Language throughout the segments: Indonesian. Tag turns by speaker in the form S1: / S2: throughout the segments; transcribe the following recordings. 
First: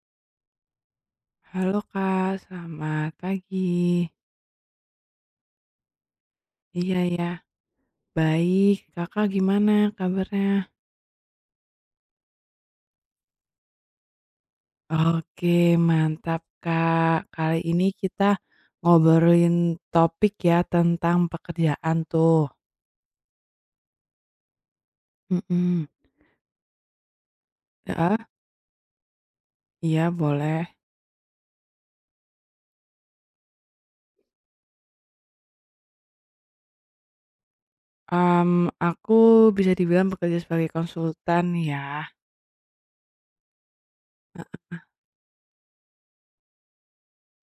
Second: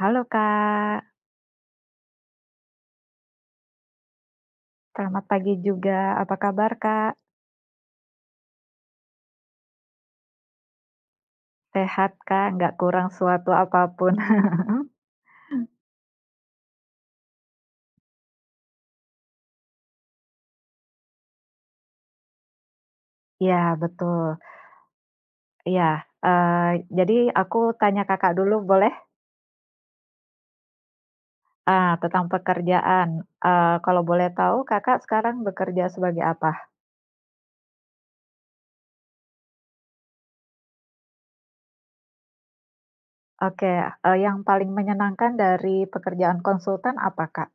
S1: Halo Kak,
S2: Halo Kak, selamat pagi.
S1: selamat pagi juga. Apa kabar
S2: Iya
S1: Kak?
S2: ya, baik. Kakak gimana kabarnya?
S1: Sehat Kak? Nggak kurang suatu apapun?
S2: Oke, mantap Kak. Kali ini kita ngobrolin topik ya tentang pekerjaan tuh.
S1: Ya betul.
S2: Mhm.
S1: Ya, jadi aku tanya
S2: Ya,
S1: Kakak dulu boleh?
S2: iya boleh.
S1: Ah, tentang pekerjaan. Kalau boleh tahu Kakak sekarang bekerja sebagai apa?
S2: Aku bisa dibilang bekerja sebagai konsultan ya.
S1: Oke, yang paling menyenangkan dari pekerjaan konsultan apa Kak?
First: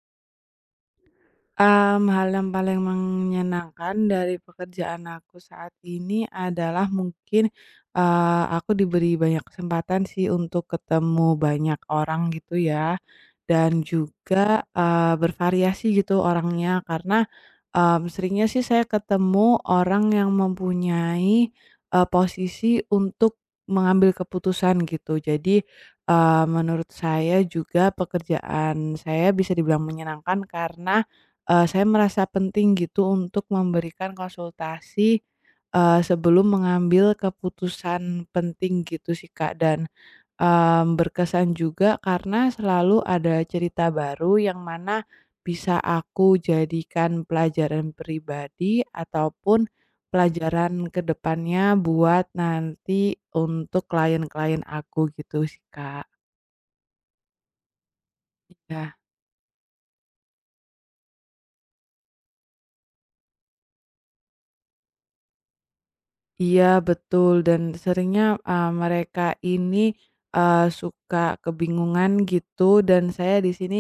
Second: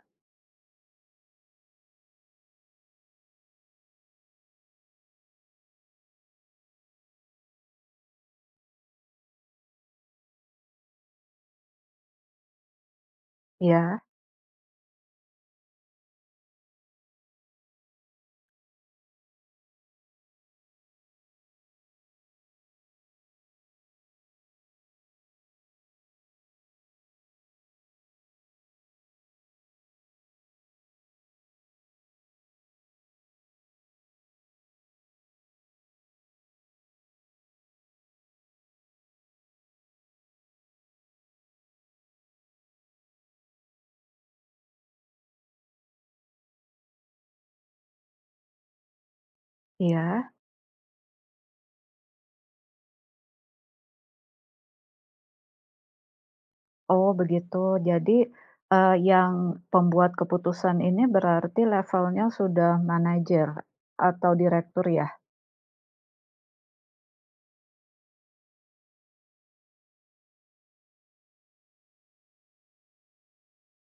S2: Hal yang paling menyenangkan dari pekerjaan aku saat ini adalah mungkin, aku diberi banyak kesempatan sih untuk ketemu banyak orang gitu ya, dan
S1: Ya,
S2: juga, bervariasi gitu orangnya karena, seringnya sih saya ketemu orang yang mempunyai, posisi untuk mengambil keputusan gitu. Jadi, menurut saya juga pekerjaan saya bisa dibilang menyenangkan karena, saya merasa penting gitu untuk memberikan konsultasi, sebelum mengambil keputusan penting gitu sih, Kak, dan, berkesan juga karena selalu ada cerita baru yang mana bisa aku jadikan pelajaran pribadi ataupun
S1: iya.
S2: pelajaran ke depannya buat nanti untuk klien-klien aku gitu sih, Kak.
S1: Oh begitu. Jadi,
S2: Iya.
S1: yang pembuat keputusan ini berarti levelnya sudah manajer atau direktur ya?
S2: Iya betul dan seringnya, mereka ini, suka kebingungan gitu dan saya di sini,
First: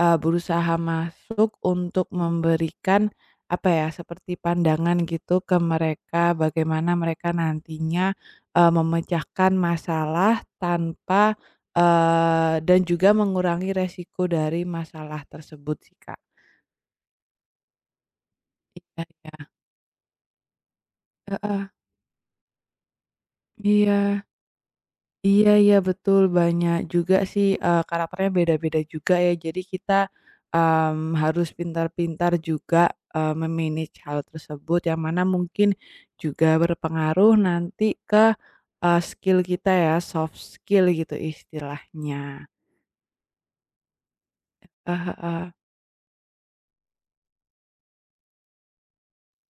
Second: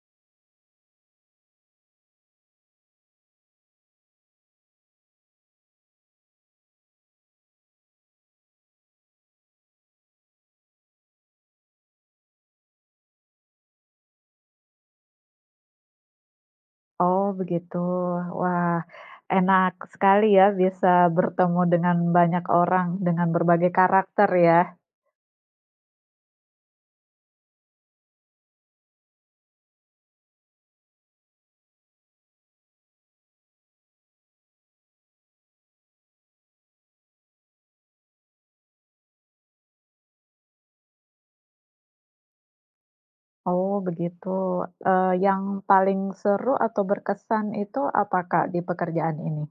S2: berusaha masuk untuk memberikan, apa ya, seperti pandangan gitu ke mereka bagaimana mereka nantinya, memecahkan masalah tanpa, dan juga mengurangi resiko dari masalah tersebut sih, Kak.
S1: Oh begitu. Wah,
S2: Iya iya.
S1: enak sekali ya bisa bertemu
S2: Heeh,
S1: dengan banyak orang dengan berbagai
S2: iya.
S1: karakter ya.
S2: Iya iya betul, banyak juga sih, karakternya beda-beda juga ya. Jadi kita, harus pintar-pintar juga, eee, me hal tersebut yang mana mungkin juga berpengaruh nanti ke, skill kita ya, soft skill gitu istilahnya.
S1: Oh begitu.
S2: Eee,
S1: Yang
S2: heeh.
S1: paling seru atau berkesan itu apa, Kak, di pekerjaan ini?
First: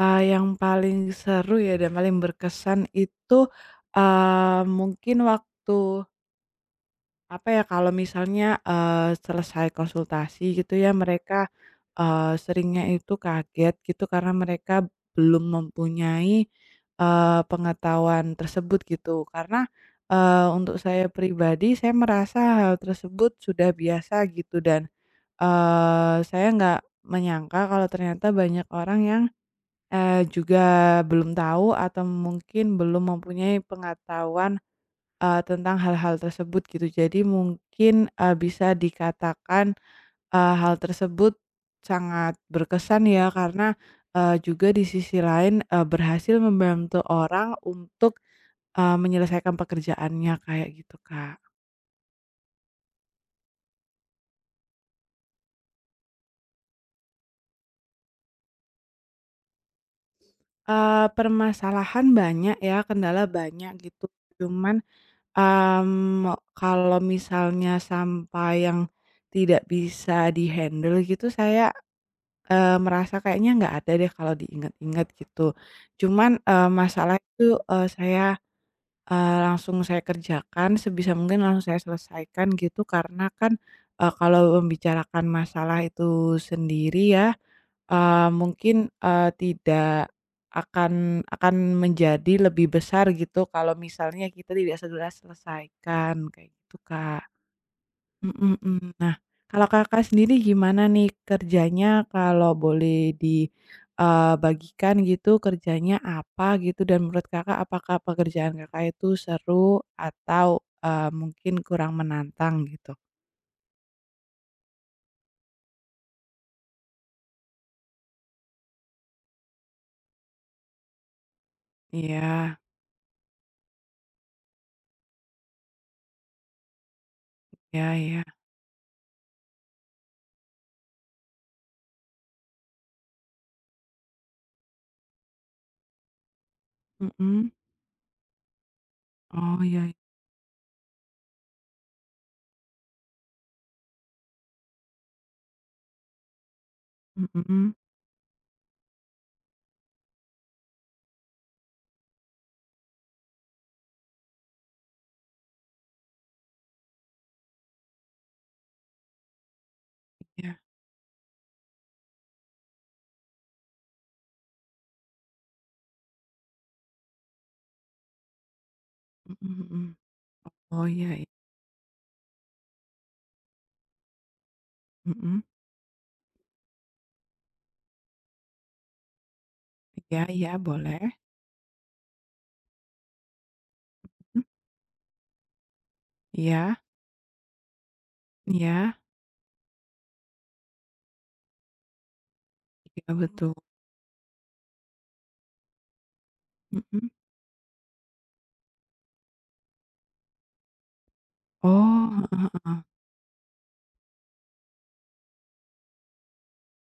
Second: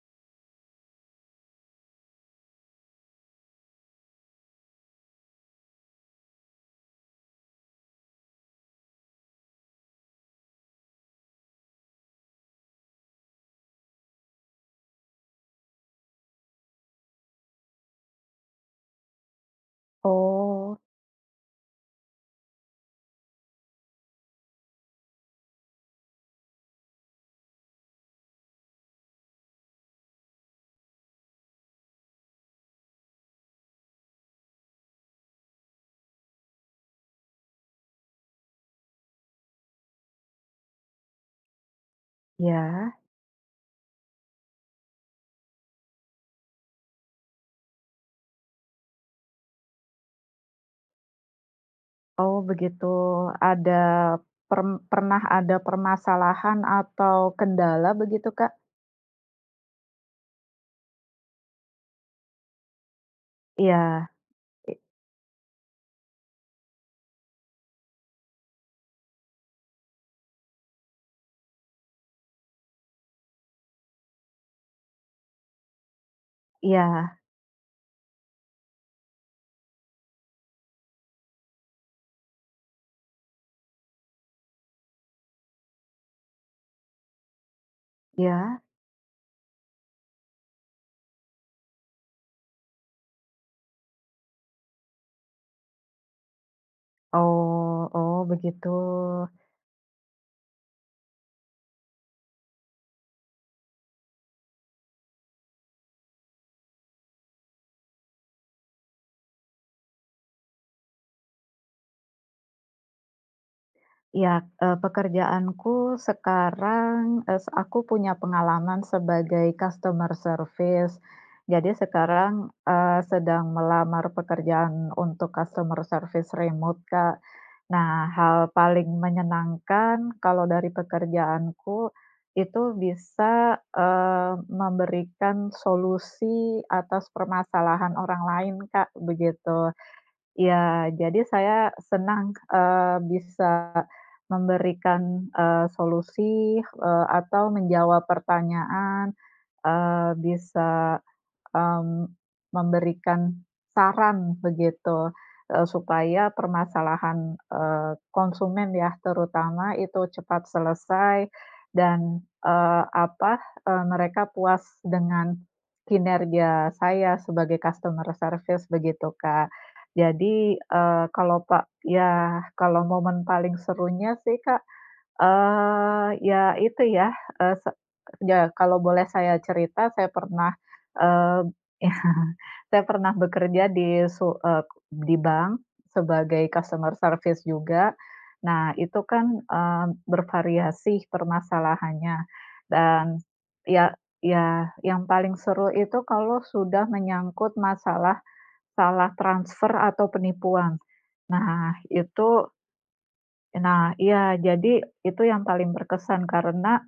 S2: Yang paling seru ya dan paling berkesan itu, mungkin waktu apa ya, kalau misalnya, selesai konsultasi gitu ya, mereka, seringnya itu kaget gitu karena mereka belum mempunyai, pengetahuan tersebut gitu. Karena, untuk
S1: Oh,
S2: saya pribadi, saya merasa hal tersebut sudah biasa gitu dan, saya nggak menyangka kalau ternyata banyak orang yang, juga belum tahu atau mungkin belum mempunyai pengetahuan tentang hal-hal tersebut gitu. Jadi mungkin, bisa dikatakan, hal tersebut sangat
S1: ya.
S2: berkesan ya karena, juga di sisi lain, berhasil membantu orang untuk, menyelesaikan pekerjaannya kayak gitu, Kak.
S1: Oh begitu, ada pernah ada permasalahan atau kendala begitu, Kak?
S2: Permasalahan banyak ya, kendala banyak gitu.
S1: Iya, i
S2: Cuman, kalau misalnya sampai yang tidak bisa dihandle gitu saya merasa kayaknya nggak ada deh kalau diingat-ingat gitu. Cuman, masalah
S1: iya
S2: itu, saya, langsung saya kerjakan sebisa mungkin langsung saya selesaikan gitu karena kan, kalau membicarakan masalah itu sendiri ya,
S1: iya.
S2: mungkin, tidak akan menjadi lebih besar gitu kalau misalnya kita tidak segera selesaikan, kayak gitu, Kak.
S1: Oh, oh
S2: Mhm
S1: begitu.
S2: mhm. Nah, kalau Kakak sendiri gimana nih kerjanya kalau boleh dibagikan gitu kerjanya apa gitu dan menurut Kakak apakah pekerjaan Kakak itu seru atau, mungkin kurang menantang gitu?
S1: Ya, pekerjaanku sekarang, aku punya pengalaman sebagai customer service. Jadi sekarang,
S2: Iya,
S1: sedang melamar pekerjaan untuk customer service remote, Kak.
S2: iya
S1: Nah,
S2: iya,
S1: hal paling menyenangkan kalau dari pekerjaanku itu bisa, memberikan solusi atas
S2: mhm.
S1: permasalahan orang lain, Kak,
S2: Oh
S1: begitu.
S2: iya,
S1: Ya, jadi saya senang, bisa memberikan, solusi, atau
S2: mhm,
S1: menjawab pertanyaan, bisa mmm, memberikan saran begitu, supaya permasalahan, konsumen ya terutama itu cepat
S2: iya,
S1: selesai dan, apa, mereka puas dengan kinerja saya sebagai customer service begitu, Kak.
S2: mhm mhm.
S1: Jadi,
S2: Oh
S1: eee,
S2: iya,
S1: kalau pak ya kalau momen paling serunya sih, Kak.
S2: mhm.
S1: Ya itu ya, eee, se ya kalau boleh saya cerita saya
S2: Iya
S1: pernah,
S2: iya boleh,
S1: eee, saya pernah bekerja
S2: mhm.
S1: di bank sebagai
S2: Iya
S1: customer service juga. Nah
S2: iya,
S1: itu kan, bervariasi permasalahannya
S2: iya
S1: dan
S2: betul,
S1: ya ya yang paling seru itu kalau sudah
S2: mhm.
S1: menyangkut masalah salah transfer atau penipuan. Nah
S2: Oh, heeh
S1: itu
S2: heeh,
S1: Nah, iya, jadi itu yang paling berkesan karena,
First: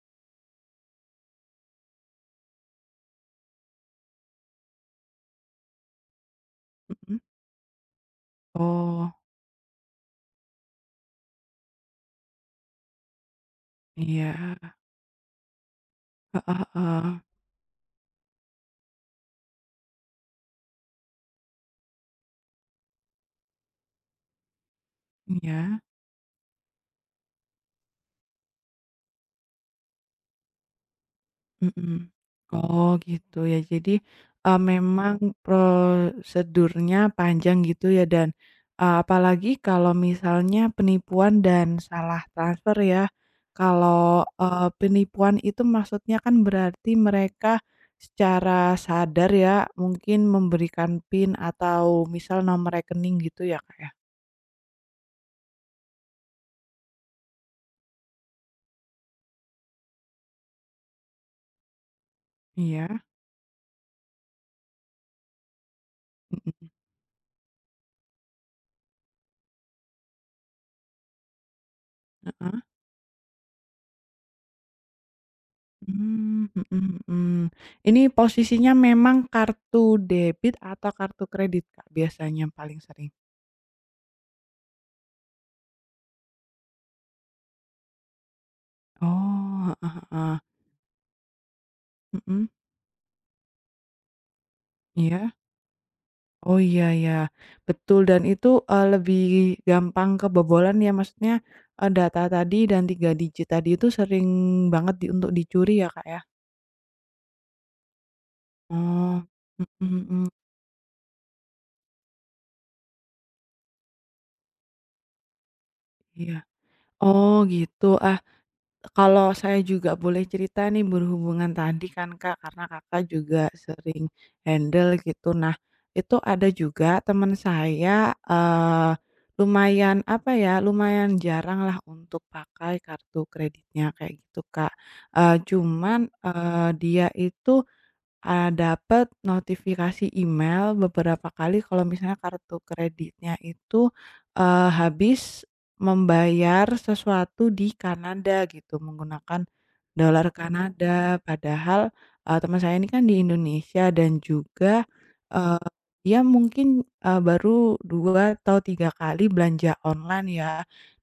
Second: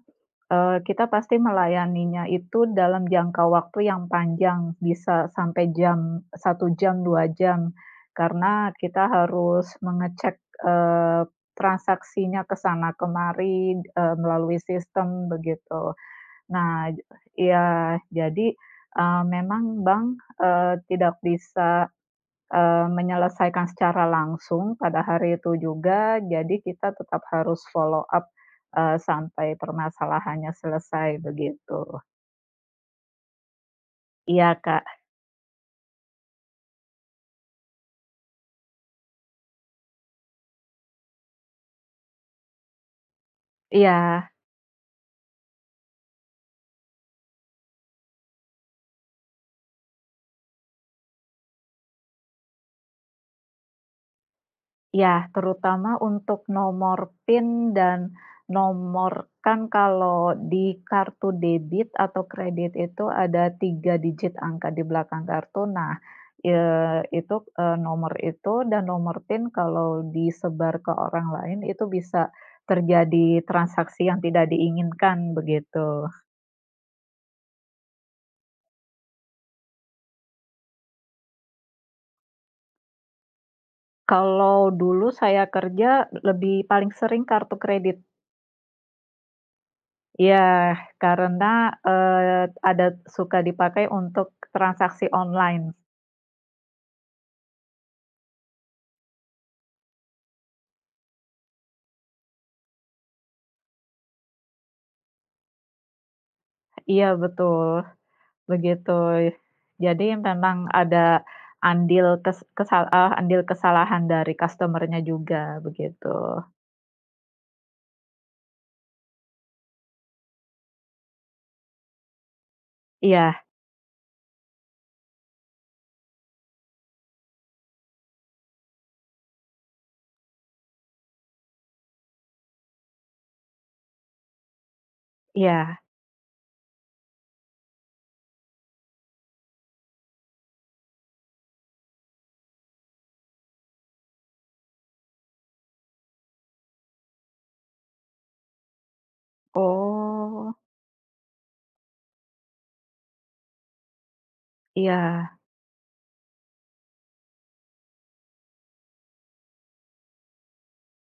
S1: kita pasti melayaninya itu dalam jangka waktu yang panjang, bisa sampai jam 1 jam,
S2: mhm.
S1: 2 jam, karena kita
S2: Oh.
S1: harus mengecek, transaksinya ke sana kemari,
S2: Iya,
S1: melalui sistem begitu.
S2: heeh
S1: Nah,
S2: heeh,
S1: iya, jadi, memang Bang, tidak bisa menyelesaikan secara langsung pada hari itu
S2: iya,
S1: juga, jadi kita tetap harus follow up, sampai permasalahannya selesai begitu.
S2: mhm. Oh gitu ya jadi,
S1: Iya, Kak.
S2: memang prosedurnya panjang gitu ya dan, apalagi kalau misalnya penipuan dan salah transfer ya, kalau,
S1: Iya.
S2: penipuan itu maksudnya kan berarti mereka secara sadar ya mungkin memberikan PIN atau misal nomor rekening gitu ya, Kak, ya?
S1: Ya, terutama untuk nomor PIN dan nomor kan kalau di kartu debit atau kredit
S2: Iya,
S1: itu ada 3 digit angka di belakang kartu. Nah,
S2: mhm,
S1: itu, nomor itu dan nomor PIN kalau disebar ke orang lain itu bisa
S2: heeh.
S1: terjadi transaksi yang tidak diinginkan begitu.
S2: Mhm mhm. Ini posisinya memang kartu debit atau kartu kredit, Kak, biasanya yang paling sering?
S1: Kalau dulu saya kerja lebih paling sering kartu kredit.
S2: Oh, heeh heeh.
S1: Iya, karena,
S2: Mhm,
S1: ada suka dipakai untuk transaksi
S2: iya.
S1: online.
S2: Oh, iya iya, betul dan itu, lebih gampang kebobolan ya maksudnya, data tadi dan 3 digit tadi itu sering banget untuk dicuri ya, Kak, ya?
S1: Iya betul, begitu.
S2: Oh, mhm
S1: Jadi
S2: mhm,
S1: memang ada andil kesalahan dari customer-nya juga, begitu.
S2: iya. Oh, gitu. Ah, kalau saya juga boleh cerita nih berhubungan tadi kan Kak, karena Kakak juga
S1: Iya
S2: sering handle gitu. Nah, itu ada juga teman saya, lumayan apa ya, lumayan jarang lah untuk pakai kartu kreditnya kayak gitu, Kak,
S1: iya.
S2: cuman, dia itu dapet notifikasi email beberapa kali kalau misalnya kartu kreditnya itu, habis membayar sesuatu di Kanada gitu menggunakan dolar
S1: Oh,
S2: Kanada. Padahal, teman saya ini kan di Indonesia dan juga,
S1: iya
S2: eee, dia mungkin, baru 2 atau 3 kali belanja online ya.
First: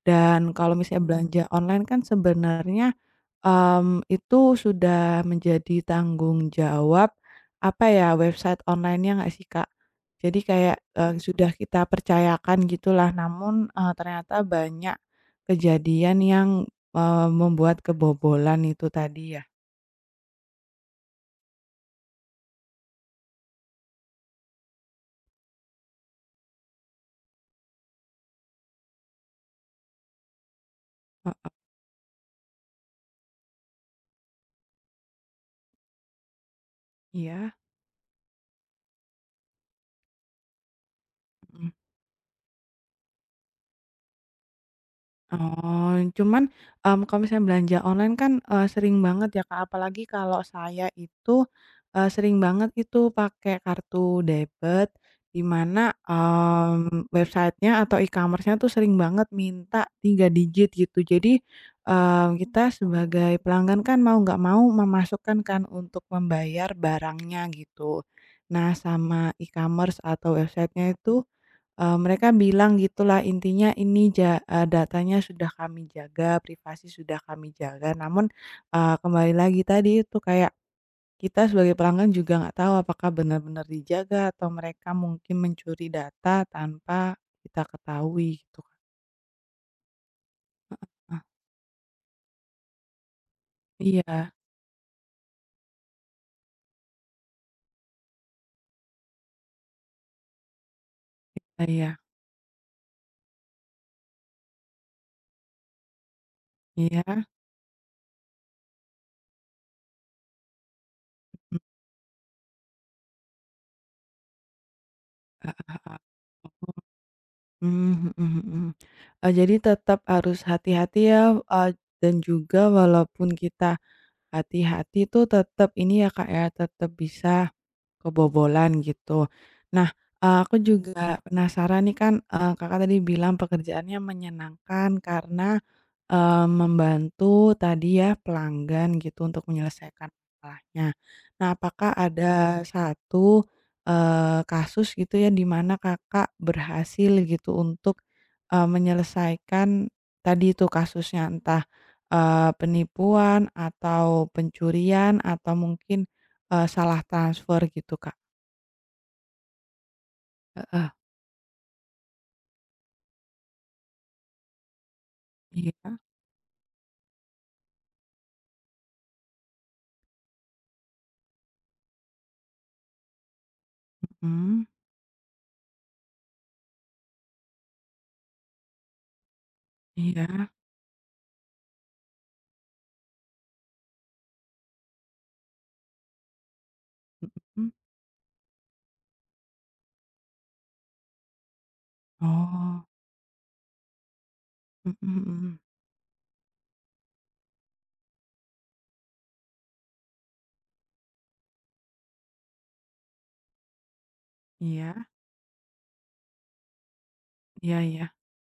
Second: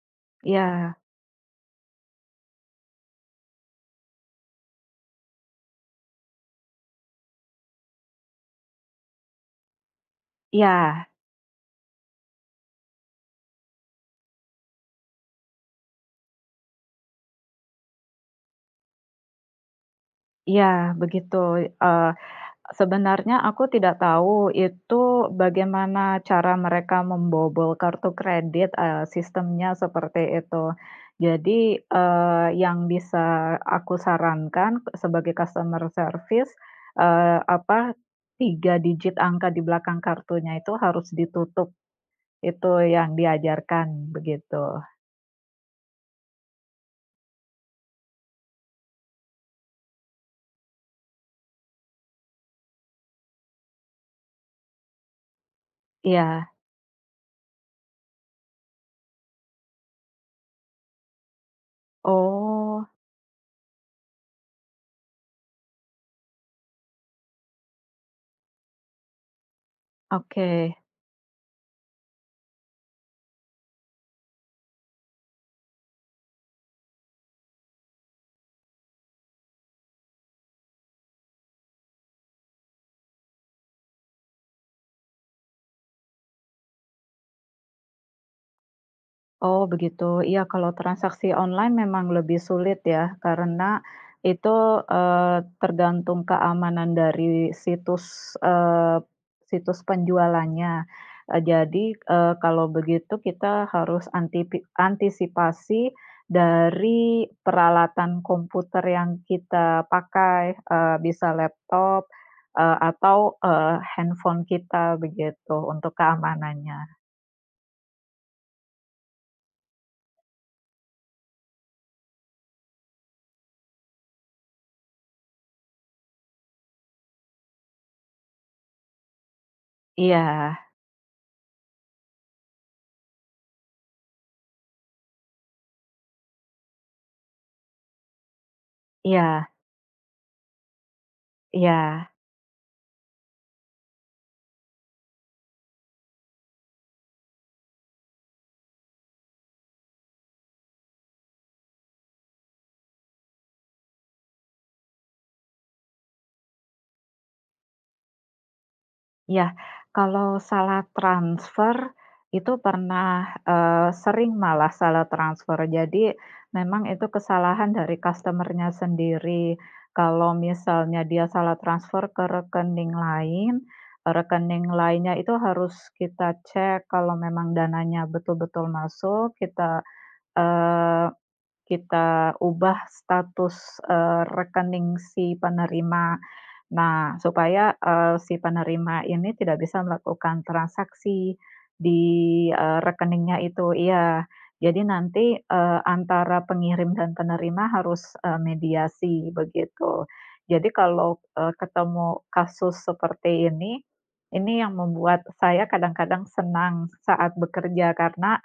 S2: Dan kalau
S1: iya
S2: misalnya belanja online kan sebenarnya itu sudah menjadi tanggung jawab, apa ya, website online-nya nggak sih, Kak? Jadi kayak,
S1: iya
S2: sudah kita percayakan gitulah, namun, ternyata banyak kejadian yang, membuat kebobolan itu tadi ya,
S1: iya, begitu. eee Sebenarnya aku tidak tahu itu bagaimana cara mereka membobol kartu kredit, sistemnya seperti itu.
S2: he
S1: Jadi, yang bisa aku sarankan sebagai customer service,
S2: iya,
S1: apa, 3 digit angka di belakang kartunya itu harus ditutup,
S2: mhm.
S1: itu yang diajarkan begitu.
S2: Oh, cuman, kalau misalnya belanja online kan, sering banget ya, Kak, apalagi kalau saya itu, sering banget itu pakai kartu debit, di mana,
S1: Iya.
S2: websitenya atau e-commerce-nya tuh sering banget minta 3 digit gitu. Jadi, kita
S1: Oh,
S2: sebagai pelanggan kan mau nggak mau memasukkan kan untuk membayar barangnya gitu. Nah, sama e-commerce atau
S1: oke.
S2: websitenya itu mereka bilang gitulah intinya ini datanya sudah kami jaga, privasi sudah kami jaga, namun, kembali lagi tadi itu kayak kita sebagai pelanggan juga nggak tahu apakah benar-benar dijaga atau mereka mungkin mencuri data tanpa kita ketahui gitu, Kak.
S1: Oh begitu. Iya kalau transaksi online memang lebih sulit ya, karena
S2: Iya,
S1: itu, tergantung keamanan dari situs penjualannya.
S2: iya
S1: Jadi,
S2: iya
S1: kalau begitu kita harus antisipasi
S2: iya,
S1: dari peralatan komputer yang kita pakai, bisa
S2: mmm,
S1: laptop, atau, handphone kita begitu untuk keamanannya.
S2: Mhm mhm. Jadi tetap harus hati-hati ya, eee, dan juga walaupun kita hati-hati tuh tetap ini ya, Kak, ya, tetap bisa kebobolan gitu. Nah,
S1: Iya
S2: aku juga penasaran nih kan, Kakak tadi bilang pekerjaannya menyenangkan karena membantu tadi ya pelanggan gitu untuk
S1: iya
S2: menyelesaikan masalahnya. Nah, apakah
S1: iya.
S2: ada satu, kasus gitu ya di mana Kakak berhasil gitu untuk, menyelesaikan tadi itu kasusnya entah, penipuan atau pencurian atau mungkin, salah transfer gitu, Kak?
S1: Ya, kalau salah
S2: Heeh.
S1: transfer itu pernah, sering malah salah transfer.
S2: Iya,
S1: Jadi memang itu kesalahan dari customernya sendiri. Kalau misalnya dia salah transfer ke rekening lain,
S2: mhm,
S1: rekening lainnya itu harus kita cek kalau memang dananya betul-betul masuk. kita,
S2: iya,
S1: eee, kita ubah status, rekening si penerima. Nah,
S2: mhm,
S1: supaya, si penerima ini tidak bisa melakukan transaksi di,
S2: oh,
S1: rekeningnya itu iya. Jadi
S2: mhm
S1: nanti,
S2: mhm,
S1: antara pengirim dan penerima harus, mediasi, begitu. Jadi kalau, ketemu kasus seperti ini yang
S2: iya,
S1: membuat saya kadang-kadang senang saat
S2: iya
S1: bekerja
S2: iya,
S1: karena,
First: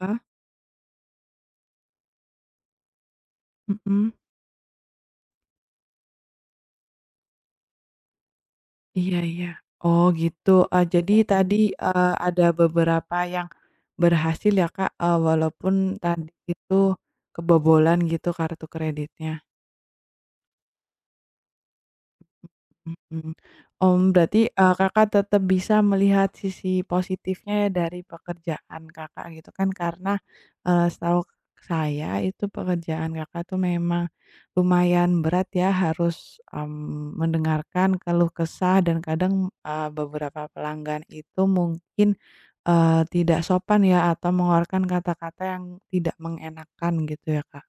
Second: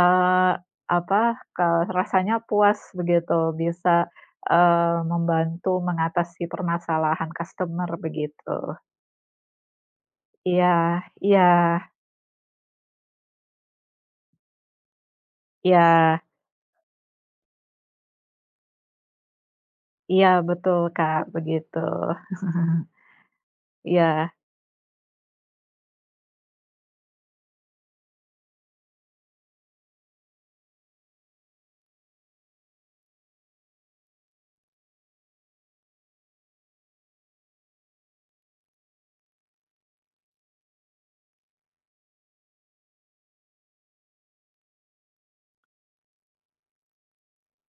S2: heeh,
S1: apa, ke rasanya puas begitu bisa
S2: mhm.
S1: Membantu mengatasi permasalahan customer begitu.
S2: Iya iya. Oh gitu,
S1: Iya
S2: jadi, mhm,
S1: iya
S2: tadi, ada beberapa yang berhasil ya, Kak, walaupun
S1: iya
S2: tadi itu kebobolan gitu kartu kreditnya?
S1: iya betul, Kak, begitu.
S2: Mhm. Mmm,
S1: Iya
S2: berarti, Kakak tetap bisa melihat sisi positifnya ya dari pekerjaan Kakak gitu kan karena, setahu saya itu pekerjaan Kakak tuh memang lumayan berat ya harus, mendengarkan keluh kesah dan kadang, beberapa pelanggan itu mungkin, tidak sopan ya atau mengeluarkan kata-kata yang tidak mengenakan gitu ya, Kak?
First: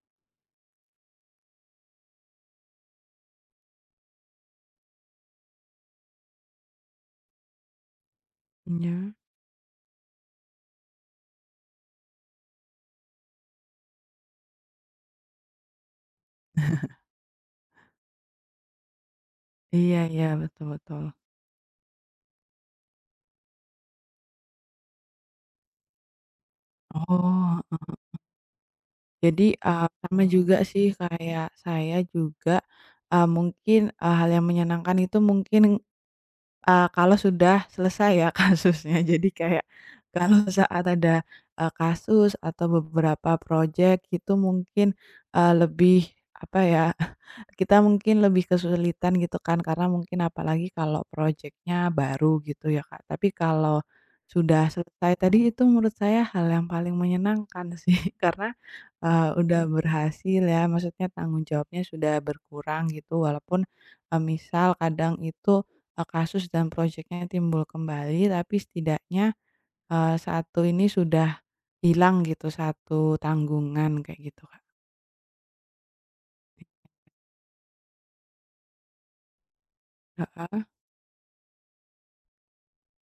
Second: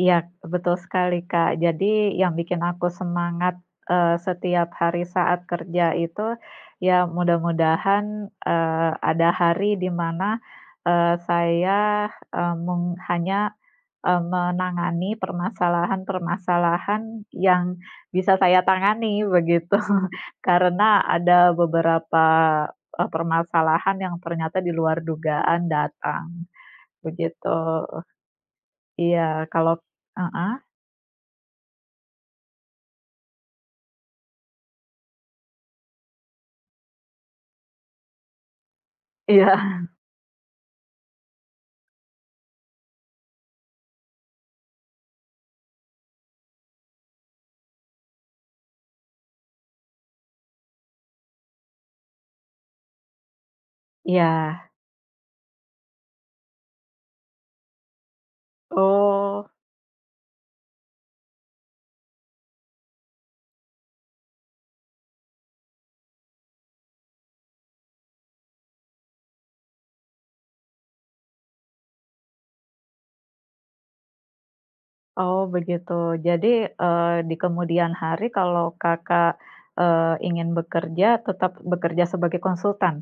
S1: iya, betul sekali, Kak. Jadi yang bikin aku semangat, setiap hari saat kerja itu ya mudah-mudahan,
S2: Iya.
S1: ada hari di mana, saya, eee, meng hanya menangani permasalahan-permasalahan yang bisa saya tangani begitu.
S2: Iya iya, betul betul.
S1: Karena ada beberapa, permasalahan yang ternyata di luar dugaan datang, begitu.
S2: Oh.
S1: Iya,
S2: Jadi,
S1: kalau
S2: sama
S1: heeh,
S2: juga sih kayak saya juga, mungkin, hal yang menyenangkan itu mungkin kalau sudah selesai ya kasusnya. Jadi
S1: iya
S2: kayak kalau saat ada, kasus atau beberapa project itu mungkin, lebih apa ya, kita mungkin lebih kesulitan gitu kan karena mungkin apalagi kalau project-nya baru gitu ya, Kak. Tapi kalau
S1: iya.
S2: sudah selesai tadi itu menurut saya hal yang paling menyenangkan sih karena,
S1: Oh,
S2: udah berhasil ya maksudnya tanggung jawabnya sudah berkurang gitu walaupun, misal kadang itu kasus dan proyeknya timbul kembali, tapi setidaknya, satu ini sudah hilang gitu, satu tanggungan kayak gitu, Kak.
S1: oh begitu. Jadi, di kemudian hari kalau Kakak, ingin
S2: Heeh.
S1: bekerja, tetap bekerja sebagai konsultan?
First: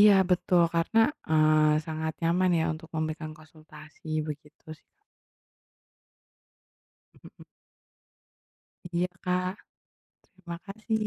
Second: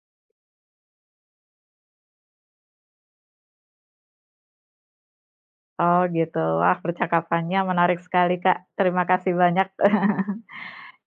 S2: Iya betul, karena, sangat nyaman ya untuk memberikan konsultasi begitu sih, Kak.
S1: Oh gitu. Wah
S2: Mhm.
S1: percakapannya menarik sekali Kak. Terima
S2: Iya,
S1: kasih
S2: Kak,
S1: banyak.
S2: terima kasih.